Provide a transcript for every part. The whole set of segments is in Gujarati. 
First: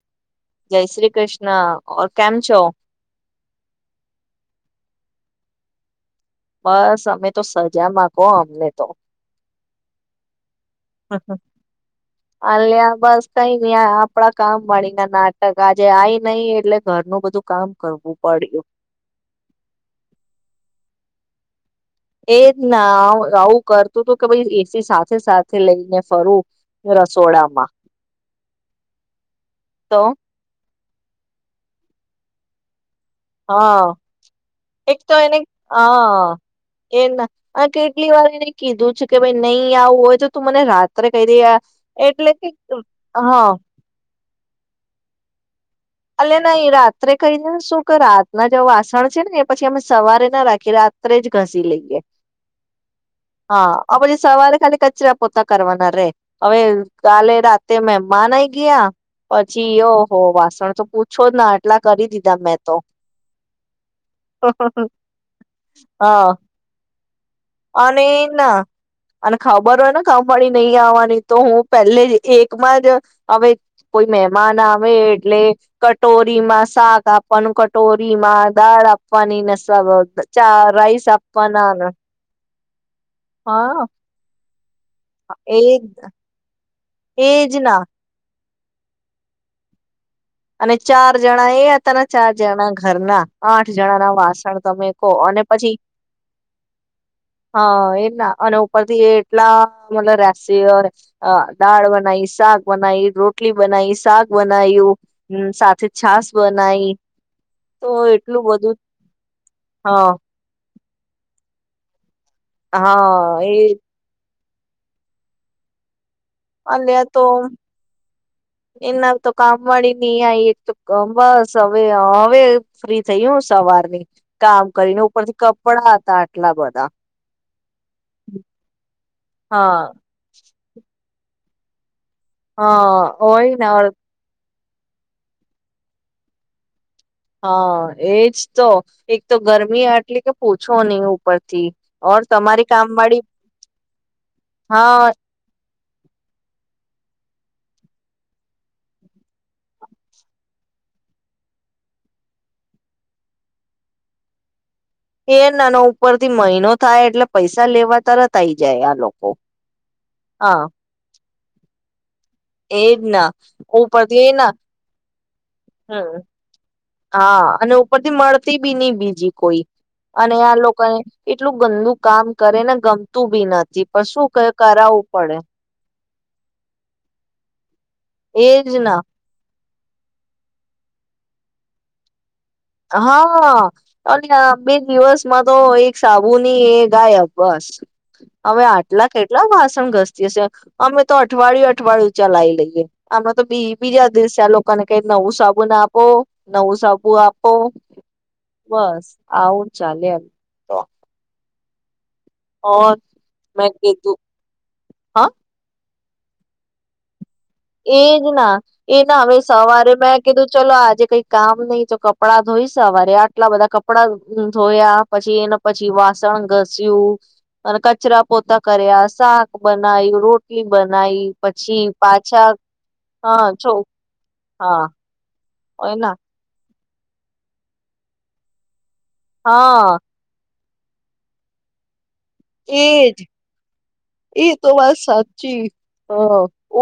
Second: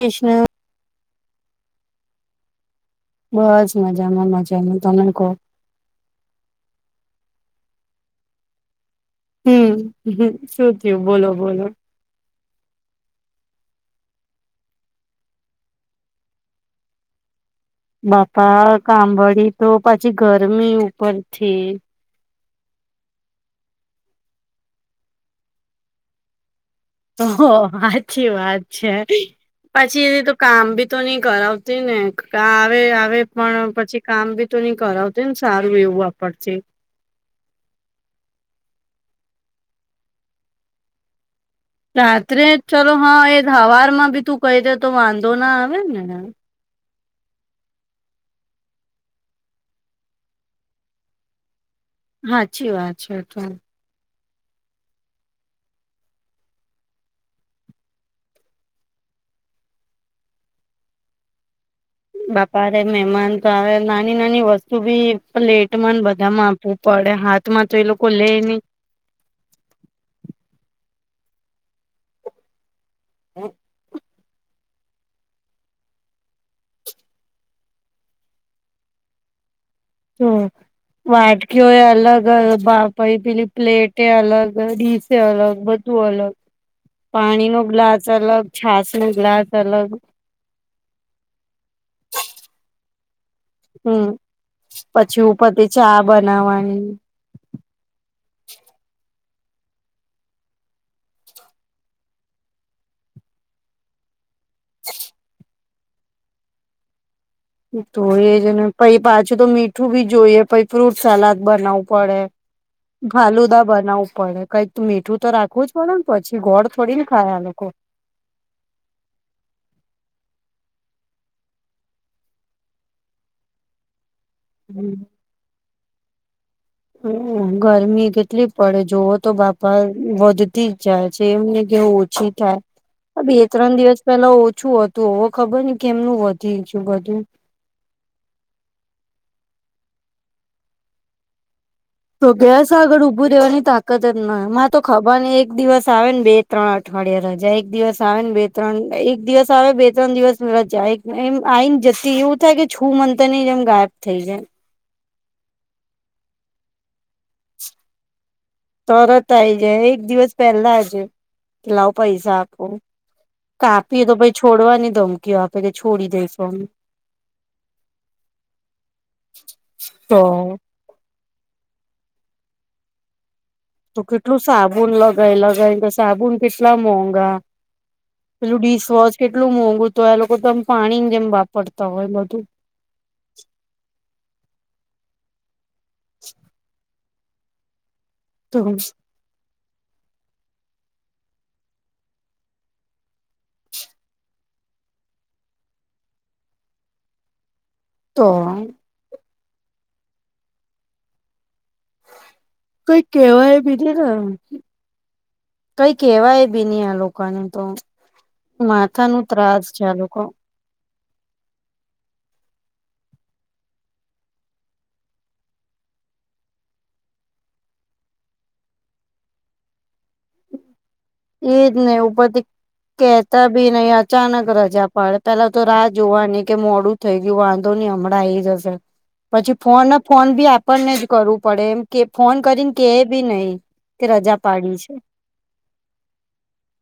કૃષ્ણ. જય શ્રી કૃષ્ણ કેમ છો. બસ મજામાં મજામાં તમે કો બસ અમે તો સજા માં કો અમને તો હમ હમ શું થયું બોલો બોલો અલે બસ કઈ નઈ આપડા કામ વાળીને નાટક આજે આઈ નહ એટલે ઘરનું બધું કામ કરવું પડ્યું બાપા કામંવાડી તો પાછી ગરમી ઉપર ઠી એજ ના આવું કરતું હતું કે એસી સાથે સાથે લઈને ફરું ઓ રસોડામાં હાછી વાત છે પછી એ તો કામ બી તો નઈ કરાવતી ને ક આવે પણ હા પછી કામ બી તો નહી એક તો કરાવતી ને એને સારું એવું હા આપડથી. એ આ કેટલી વાર એને કીધું છે કે ભાઈ નહી આવું હોય તો તું મને રાત્રે કહી દે યાર રાત્રે ચાલો હા એ હવાર માં બી તું કહી દે તો વાંધો ના આવે ને. અલ્ ન રાત રાત્રે કહીને શું કે રાતના જે વાસણ છે ને એ પછી અમે સવારે ના રાખી રાત્રે જ ઘસી લઈએ હાચી વાત છે હા પછી સવારે ખાલી કચરા પોતા કરવાના રે હવે કાલે રાતે મહેમાન આઈ ગયા પછી ઓ હો વાસણ તો પૂછો ના આટલા કરી દીધા મેં બાપા તો અરે મહેમાન તો નાની નાની વસ્તુ બી પ્લેટમાં હ બધામાં આપવું પડે હાથમાં તો એ લોકો અને લે ના નિ અને ખબર હોય ને કંપની નહી આવવાની તો હું પહેલે જ એકમાં જ હવે કોઈ મહેમાન આવે એટલે કટોરીમાં શાક આપવાનું, કટોરીમાં દાળ આપવાની ને તો ચા રઈસ આપવાના [unintelligible] પહી પીલી હા પ્લેટ અલગ દર ડીસે અલગ એજ બધું અલગ પાણી એજ નો ના લ્લાચ અલગ છાસ નું ગ્લાસ અલગ અને ચાર જણા એ હતા ને ચાર જણા ઘરના આઠ જણા હમ ના વાસણ તમે કો પછી અને ઉપરથી પછી ચા બનાવાની હા એના અને ઉપર થી એટલા મતલ રહેસી દાળ બનાવી, શાક બનાવી, રોટલી બનાવી, શાક બનાયું હમ્મ, સાથે છાસ બનાઈ તો એજ એટલું ને બધું પ પાછું તો મીઠું બી હા જોઈએ પ ફ્રૂટ સલાદ બનાવું પડે હા એ ફાલુદા બનાવવું પડે કંઈક તું મીઠું તો રાખવું જ પડે ને પછી ગોળ થોડી ને અલ્યા તો ખાય આ લોકો એના તો કામ વાડી નઈ આય [unintelligible] બસ હવે હવે ફ્રી થઈ સવારની. કામ કરીને હમ્મ ઉપરથી કપડા હતા આટલા બધા ગરમી કેટલી પડે જોવો તો હા બાપા વધતી જ જાય છે એમને કેવું ઓછી હા થાય, બે હોય ને ત્રણ દિવસ પેલા ઓ શું હતું હવે ખબર ને કે એમનું વધી જી હા, એજ તો એકતો ગરમી એટલે કે પૂછો ની ઉપરથી ઓર તો તમારી ગેસ કામ આગળ વાળી ઉભૂ રેવાની તાકત જ ના, મારે તો હા ખબર ને એક દિવસ આવે ને બે ત્રણ અઠ અઠવાડિયા રજા, એક દિવસ આવે ને બે ત્રણ, એક દિવસ આવે બે ત્રણ દિવસ રજા, એક એમ આઈને જસી એવું થાય કે છું મંતર ની જેમ ગાયબ થઈ જાય. એ નાના ઉપરથી મહિનો થાય એટલે પૈસા લેવા તરત આઈ જાય તરત આ લોકો આઈ જાય, એક દિવસ પહેલાજ. કે લાઉ એજના તો ઉપરથી એ પછ ના છોડવાની ધમકીઓ આપે કે છોડી હમ્મ દઈશું અમે હા અને ઉપરથી મળતી બી નઈ બીજી કોઈ અને આ તો લોકોને એટલું ગંદુ કામ કરે ને ગમતું બી નથ તો કેટલું સાબુન લગાય લગાય ને સ સાબુન કેટલા મોંઘા પેલું એજ ના ડિશવોશ કેટલું મોંઘું. તો એ લોકો તો આમ પાણી જેમ વાપરતા હોય બધું. હાઅઅ આ અને આ બે દિવસ માં તો એક સાબુ ની એક ગાયબ બસ. તો હવે આટલા કેટલાં વાસ ઘસ્તી હશે. અમે તો અઠવાડિયું અઠવાડિયું ચલાઈ લઈએ, અમે તો બી બીજા દિવસે લોકોને કઈ નવું સાબુન આપો નવું સાબુ આપ ઓ તો બસ. આવું ચાલ્યા તો ઓર કઈ કેવાય મેં બી નઈ કીધું ને હા કઈ કેવાય બી ની આ લોક એજ ના, એ ના નું હવે ત્રાસ છે સવારે આ મેં લોકો કીધું ચલો આજે કઈ કામ નઈ તો, કપડાં ધોઈશ સવારે આટલા બધા કપડા ધોયા. પછી એને પછી વાસણ ઘસ્યું, અને કચરા, પોતા કર્યા શાક બનાય રોટલી બનાઈ એજ પછી પા [inaudible] કેતા ભી નહી અચાનક હા રજા પાડે પહેલા તો રાહ એના જોવાની કે મોડું થઈ ગયું વાંધો નહી હમણાં આઈ જશે. પછી, ફોન હા ના ફોન બી આપે ને જ કરવું પડે એમ કે ફોન કરીને કેહે બી એજ નહી. કે રજા એ તો પાડી છે વાત સાચી. હ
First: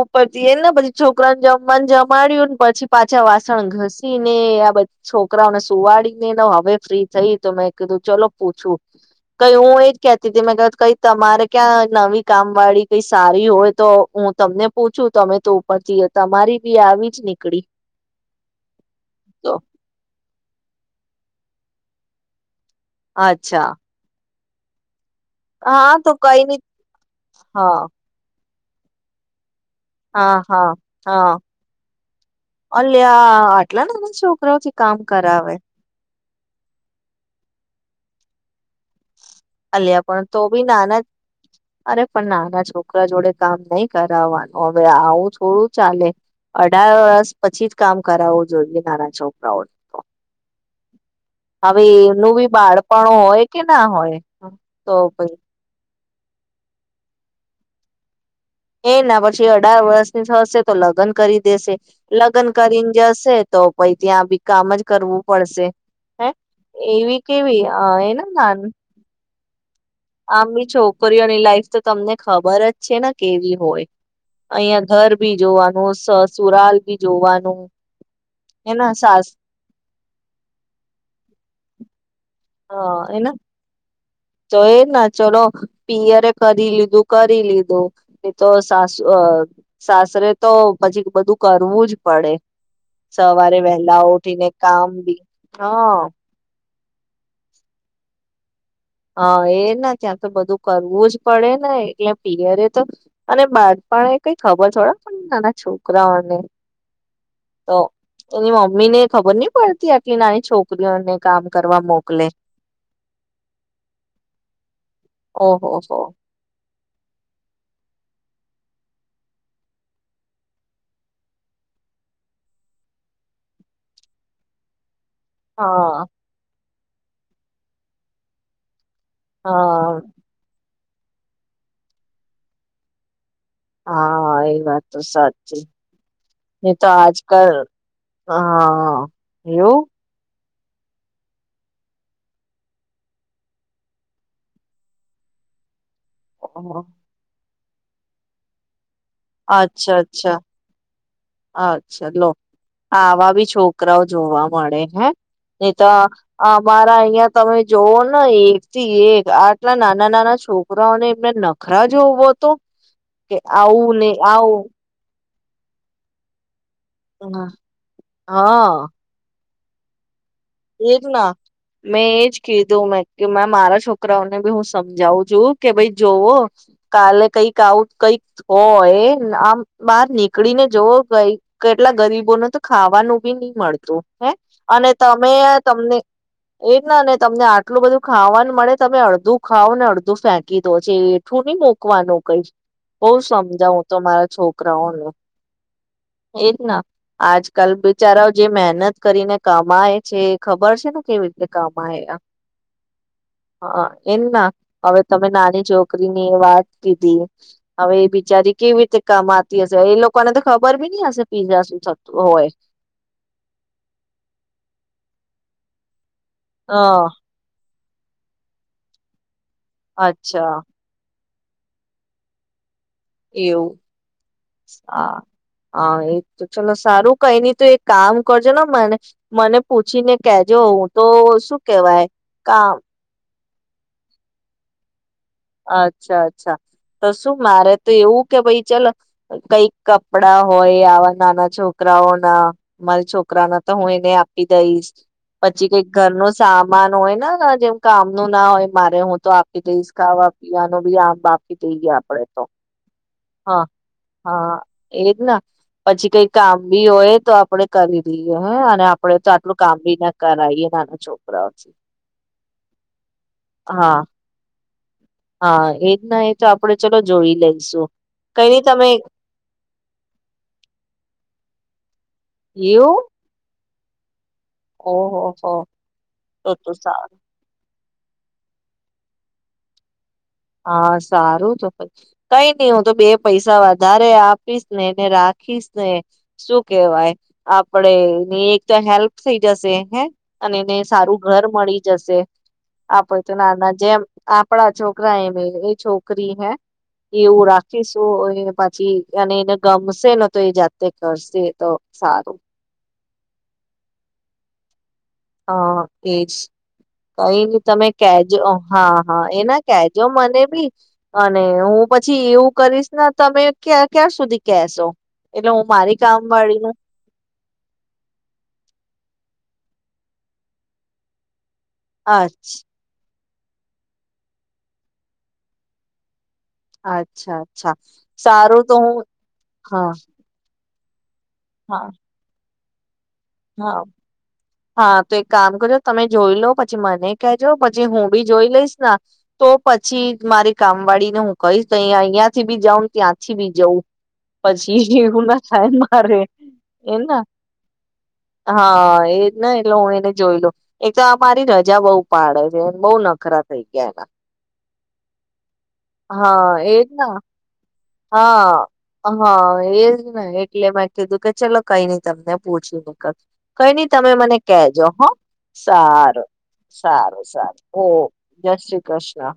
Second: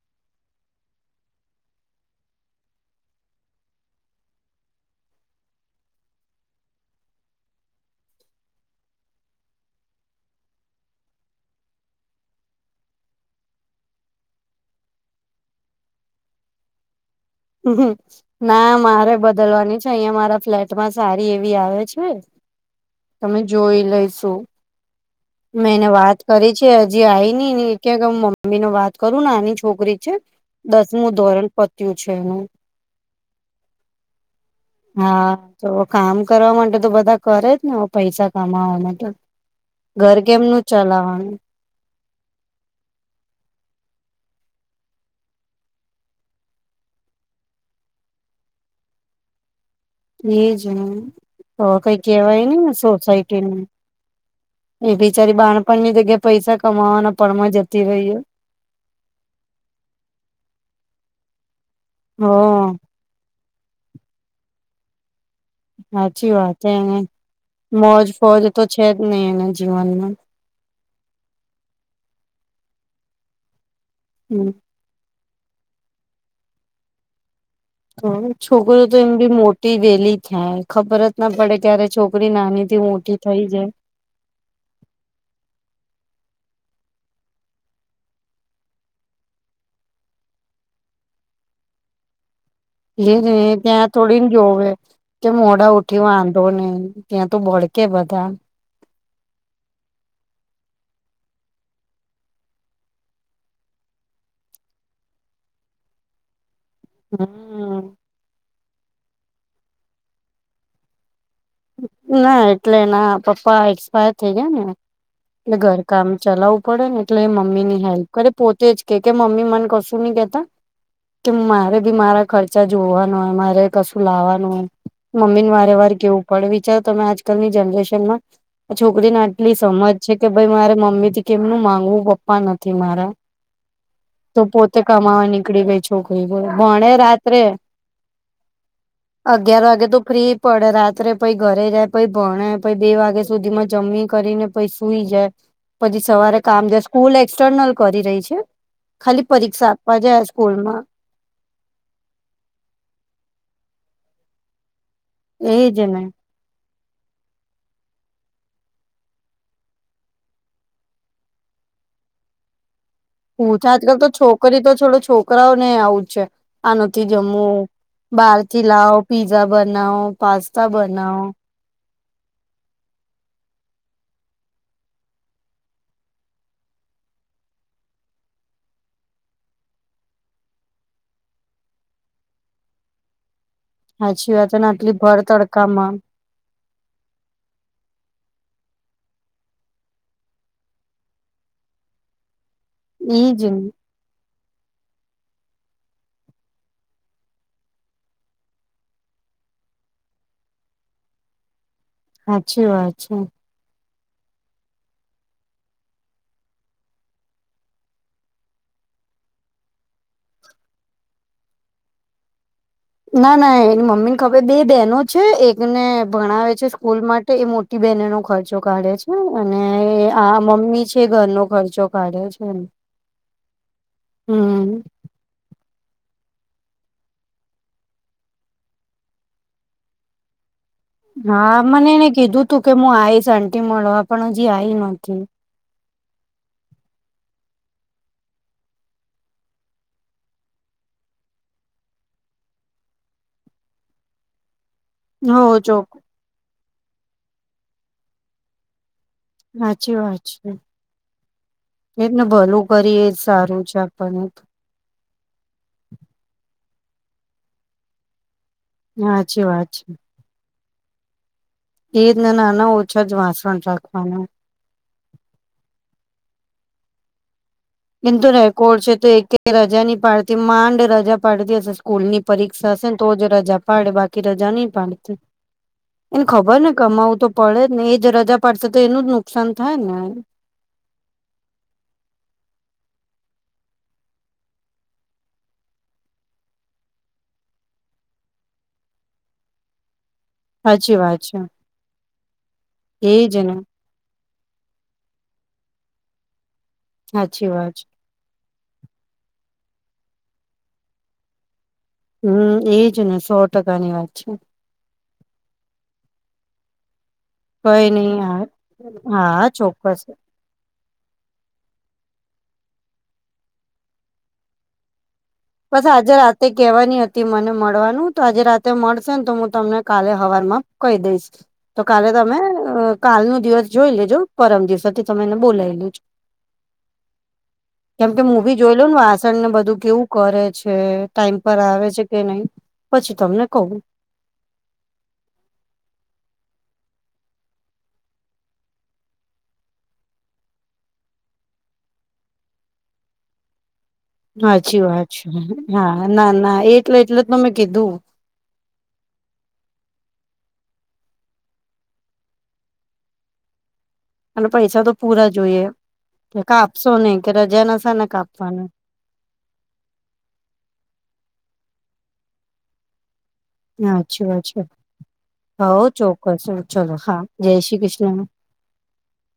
ઉપરથી એને પછી છોકરા ને જમવાને જમાડ્યું ને પછી, પાછા વાસણ ઘસી ને આ બધ છોકરાઓને સુવાડીનેને હવે ફ્રી થઈ તો, મેં કીધું ચલો પૂછું કઈ હું એ જ કતી તી મેં ક કઈ તમારે ક્યાં નવી કામ વાળી કઈ સારી હોય તો, હું તમને પૂછું, તમે તો ઉપરથી તમારી બી આવી. જ નીકળી ના મારે તો બદલવાની છે. અહિયાં મારા ફ્લેટમાં સારી એવી આવે છે. તમે અચ્છા જોઈ લઈેશો. મેં એને હા તો વાત કઈ કરી નઈ છે. હજી આઈ ની ને હા ક્યાંક મમ્મી મમ્મીને વાત કરું ને એના છોકરી છે. હા હા દસમું હા ધોરણ પત્યું. છે ઐવું. અલ્યા આટલા નાના છોકરાઓથી કામ હા કરાવે તો કામ કરવા માટે તો બધા કરે જ ને પૈસા કમાવાવામાં તો અલ્યા ઘર પણ તો બી કેેમનું નાના ચલાવાનું--? અરે પણ નાના છોકરા જોડે કામ નઈ કરાવવાનું, હવે આવું થોડું ચાલે અઢાર વર્ષ પછી જ કામ કરાવવું જોઈએ, નાના છોકરાઓ એ. એજન. હવે એમનું બી બાળપણ હોય કે નું ના હોય એ તો બિચારી પણ બાણપણની જગ્યા પૈસા કમાવાના પણમાં જતી રહી એ. એ ના પછી અઢાર વર્ષની થશે તો લગ્ન કરી દેશે. હ લગ્ન કરીને જશે તો પહી ત્યાં બી કામ જ કરવું પડશે હે સાચી વાત. એને એવી કેવી અ મોજ ફોજ એના તો છે જ નઈ એને આમ ભી છોકરીઓની લાઈફ તો તમને ખબર જ છે ના કેવી હોય. હમ અહિયાં ઘર બી જોવાનું સસુુરાલ ભી જોવાનું. તો છોકરી હેના તો એમ સાસ બી મોટી વેલી થાય, ખબર જ ના પડે ક્યારે છોકરી નાની થી હા મોટી હેના થઈ જાય. તો એ જ ના, ચલો પિયરે કરી લીધું-કરી લીધું, એ તો હવે સાસ અહ સાસરે તો પછી બધું કરવું જ પડે. એને સવારે ત્યાં વહેલા થોડીન ઉઠીને જોવે, કામ બી કે મોડા હા ઉઠી વાંધો નહી. ત્યાં તો ભળકે બધા. હા, એ છ ના, ત્યાં તો બધું કરવું જ પડે ને, એટલે પિયરે તો અને બાળપણ એ કઈ ખબર થોડા, નાના છોકરાઓને તો હમ એની મમ્મી ને ખબર નહી પડતી આટલી નાની છોકરીઓને કામ કરવા મોકલે ના એટલે એના પપ્પા પા એક્સપાયર થઈ ગયા ને એમ. એટલે ઓહો ઘર હો કામ ચલાવવું પડે ને એટલે મમ્મી ની હેલ્પ કરે પોતે જ કે કે મમ્મી મને કશું નહી કેતા કે મારે બી મારા ખર્ચા જોવાનું હોય, મારે કશું લાવવાનું હોય. મમ્મીને વારે વાર હા કેવું વિચારો તમે આજકાલની જનરેશનમાં છોકરીને આટલી સમજ હા છે કે ભઈ મારે મ મમ્મી થી કેમનું માંગવું પપ્પા નથી મારા. હા તો એ પોતે વાત તો કમાવા સાચી નીકળી ગઈ છોકરી બોલો. નહી તો ભણે રાત્રે, આજકાલ હા અગિયાર એવું વાગે તો ફ્રી પડે રાત્રે પહી ઘરે જ જાય, પહી ભણે, પહી બે વાગ્યા સુધી માં જમી કરીને પહી સુઈ જાય. પછી સવારે કામ જ સ્કૂલ એક્સટર્નલ કરી રહી છે. ખાલી પરીક્ષા આપવા અચ્છા જાય અચ્છા સ્કૂલમાં. અચ્છા લો આવા બી છોકરાઓ જોવા મળે. હે નહીં એજ તો ને અહ મારા અહિયાં તમે જોવો ને એક થી એક આટલા નાના-નાના છોકરાઓને એમને નખરા જોવો તો. કે હું છે આવું આજકાલ તો ને છોકરી આવું તો છોડો છોક છોકરાઓ ને આવું છે આનથી જમવુ બારથી હા લાવ પીઝા બનાવ પાસ્તા એજ બનાવ ના મેં એજ કીધું મેં કે મારા છોકરાઓને બી હું સમજાવું છું કે ભાઈ જોવો કાલે કઈક આવું કઈક હોય આમ બહાર નીકળી ને જવો કઈ કેટલા ગરીબોને તો ખાવાનું બી નહી મળતું હે સાચી વાત ને અને આટલી તો ભર અમે તડકામાં તમને એ જ નાને તમને આટલું બધું ખાવાનું મળે તમે અડધું ખાવ ને અડધું ફેંકી દો છે એઠું નહી મુકવાનું કઈ બઉ એજ ને. સમજાવું તમારા છોકરા એજ ના આજકાલ બિચારાઓ જે મહેનત કરીને કમાય છે ખબર છે ને કેવી રીતે કામ હાચી વાત છે એમ ના હવે તમે નાની છોકરીની વાત કીધી હવે એ બિચારી કેવી રીતે કમાતી હશે એ લોકોને તો ખબર બી નઈ હશે પીઝા શું થતું હોય ના ના એની મમ્મી ને ખબે બે બેહેનો છે એકને ભણાવે છે સ્કૂલ હા માટે એ મો બેનનો ખર્ચો કાઢે છે અને આ અચ્છા મમ્મી છે ઘરનો ખર્ચો કાઢ્યો છે એવું હમ હા હા એ તો ચલો સારું કઈ નની તો એ કામ કરજો ને મને મને પૂછી ને કે હા મને એને કીધું તું કે કામ હું આવીઈશ આન મળવા પણ હજી આઈ નથી અચ્છા, અચ્છા તો શું મારે તો એવું કે ભાઈ ચાલ કઈક કપડા હોય આવા નાના છોકરાઓના મારા છોકરાના તો હું એને આપી જઈશ હો પછી ચોક કઈક ઘર ન સામાન હોય ને ના, ના, જેમ કામ નું ના હોય મારે હું તો આપી દઈશ ખાવા પીવાનું બી આમ આપી દઈએ એને આપડે તો ભલું કરીએ જ સારું હા છે આપણને તો હા એજ ના પછી કઈ કામ બી હોય તો આપડે કરી રઈએ હે અને આપડે તો આટલું કામ બી ના કરીએ. માંગુ છો એ જને નાના ઓછા જ વાસણ હા રાખવાનું હા એજ ના એ તો આપડે ચલો જોઈ લઈએ એમ તો રેકોડ છે, તો એક રજા ની પાડતી માંડ રજા પાડતી હશે સ્કૂલ ની પરીક્ષા હશેને એવું તો જ રજા પાડ બા કે રજા નહી પાડતી ઓહોહો એને તો ખબર ને તો સારું કમાવું તો પડે ને એજ રજા પડશે તો એનું જ નુકસાન થાય ને હા સારું તો કઈ નઈ હું તો બે પૈસા વધારે આપીશ ને એને રાખીશ ને શું કેવાય આપડે એની એક તો હેલ્પ થઇ જશે હે અને એને સાચી સારું વાત છે ઘર મળી જશે આપડ તો એજ ને નાના જેમ આપણા છો કરા એયમે એ છોકરી હૈ એવું સાચી વાત છે રાખીશું પછી અને એને ગમશે નને તો એ જાતે કરશે તો સારું હમ એજ ને સો ટકાની વાત છે હા એજ કઈ તમે કેજો હા હા એના કેજો મને બી અને હું પછી એવું કરીશ ને તમે ક્યા ક્યાં સુધી કેશો? એટલે હું બસ મારી આજે કામ રાતે વાળી નું કેવાની હતી મને મળવાનું તો આજે રાતે મળશે ને તો તમને કાલે હવાર માં કહી દઈશ. તો કાલે તમે અ અચ્છા કાલ નો દિવસ જોઈ લેજો પરમ દિવસથી તમે એને બોલાવી લ લોજો. અચ્છા અચ્છા, હું બી સારું તો જોઈ લઉ ને હું વાસણ ને બધું હા કેવું કરે છે. ટાઈમ પર આવે હા છે કે નહી? પછી તમને કહું હા હા તો એક કામ કરજો તમે જોઈ લો પછી પછી મને કેજો પછી હું બી જોઈ લઈશ ના, તો પછી મારી કામ વાળી ને હું કહીશ તો અ અહિયાં થી બી જાઉં ત્યાંથી બી જઉં. સાચી પછી વાત એવું છે ના થાય હા મારે ના ના એટલે એને એટલે ત મેમે કીધું હા એજ એટલે હું એને જોઈ લઉ, એક તો આ મારી રજા બઉુ પાડે છે બહુ નખરા થઈ ગ અને પૈસા તો પૂરા જોઈએ હા એજ કાપશો ના, નહી કે રજા નશા ને હા કાપવાના હા એજ ને એટલે મેં કીધું કે ચલો કઈ નઈ તમને પૂછ્યું. કા કઈ નહી તમે સાચી મને વાત છે કહેજો હ, હવ સારું ચોક્કસ ચલો હા સારું જય સારું શ્રી ઓ કૃષ્ણ જય શ્રી કૃષ્ણ.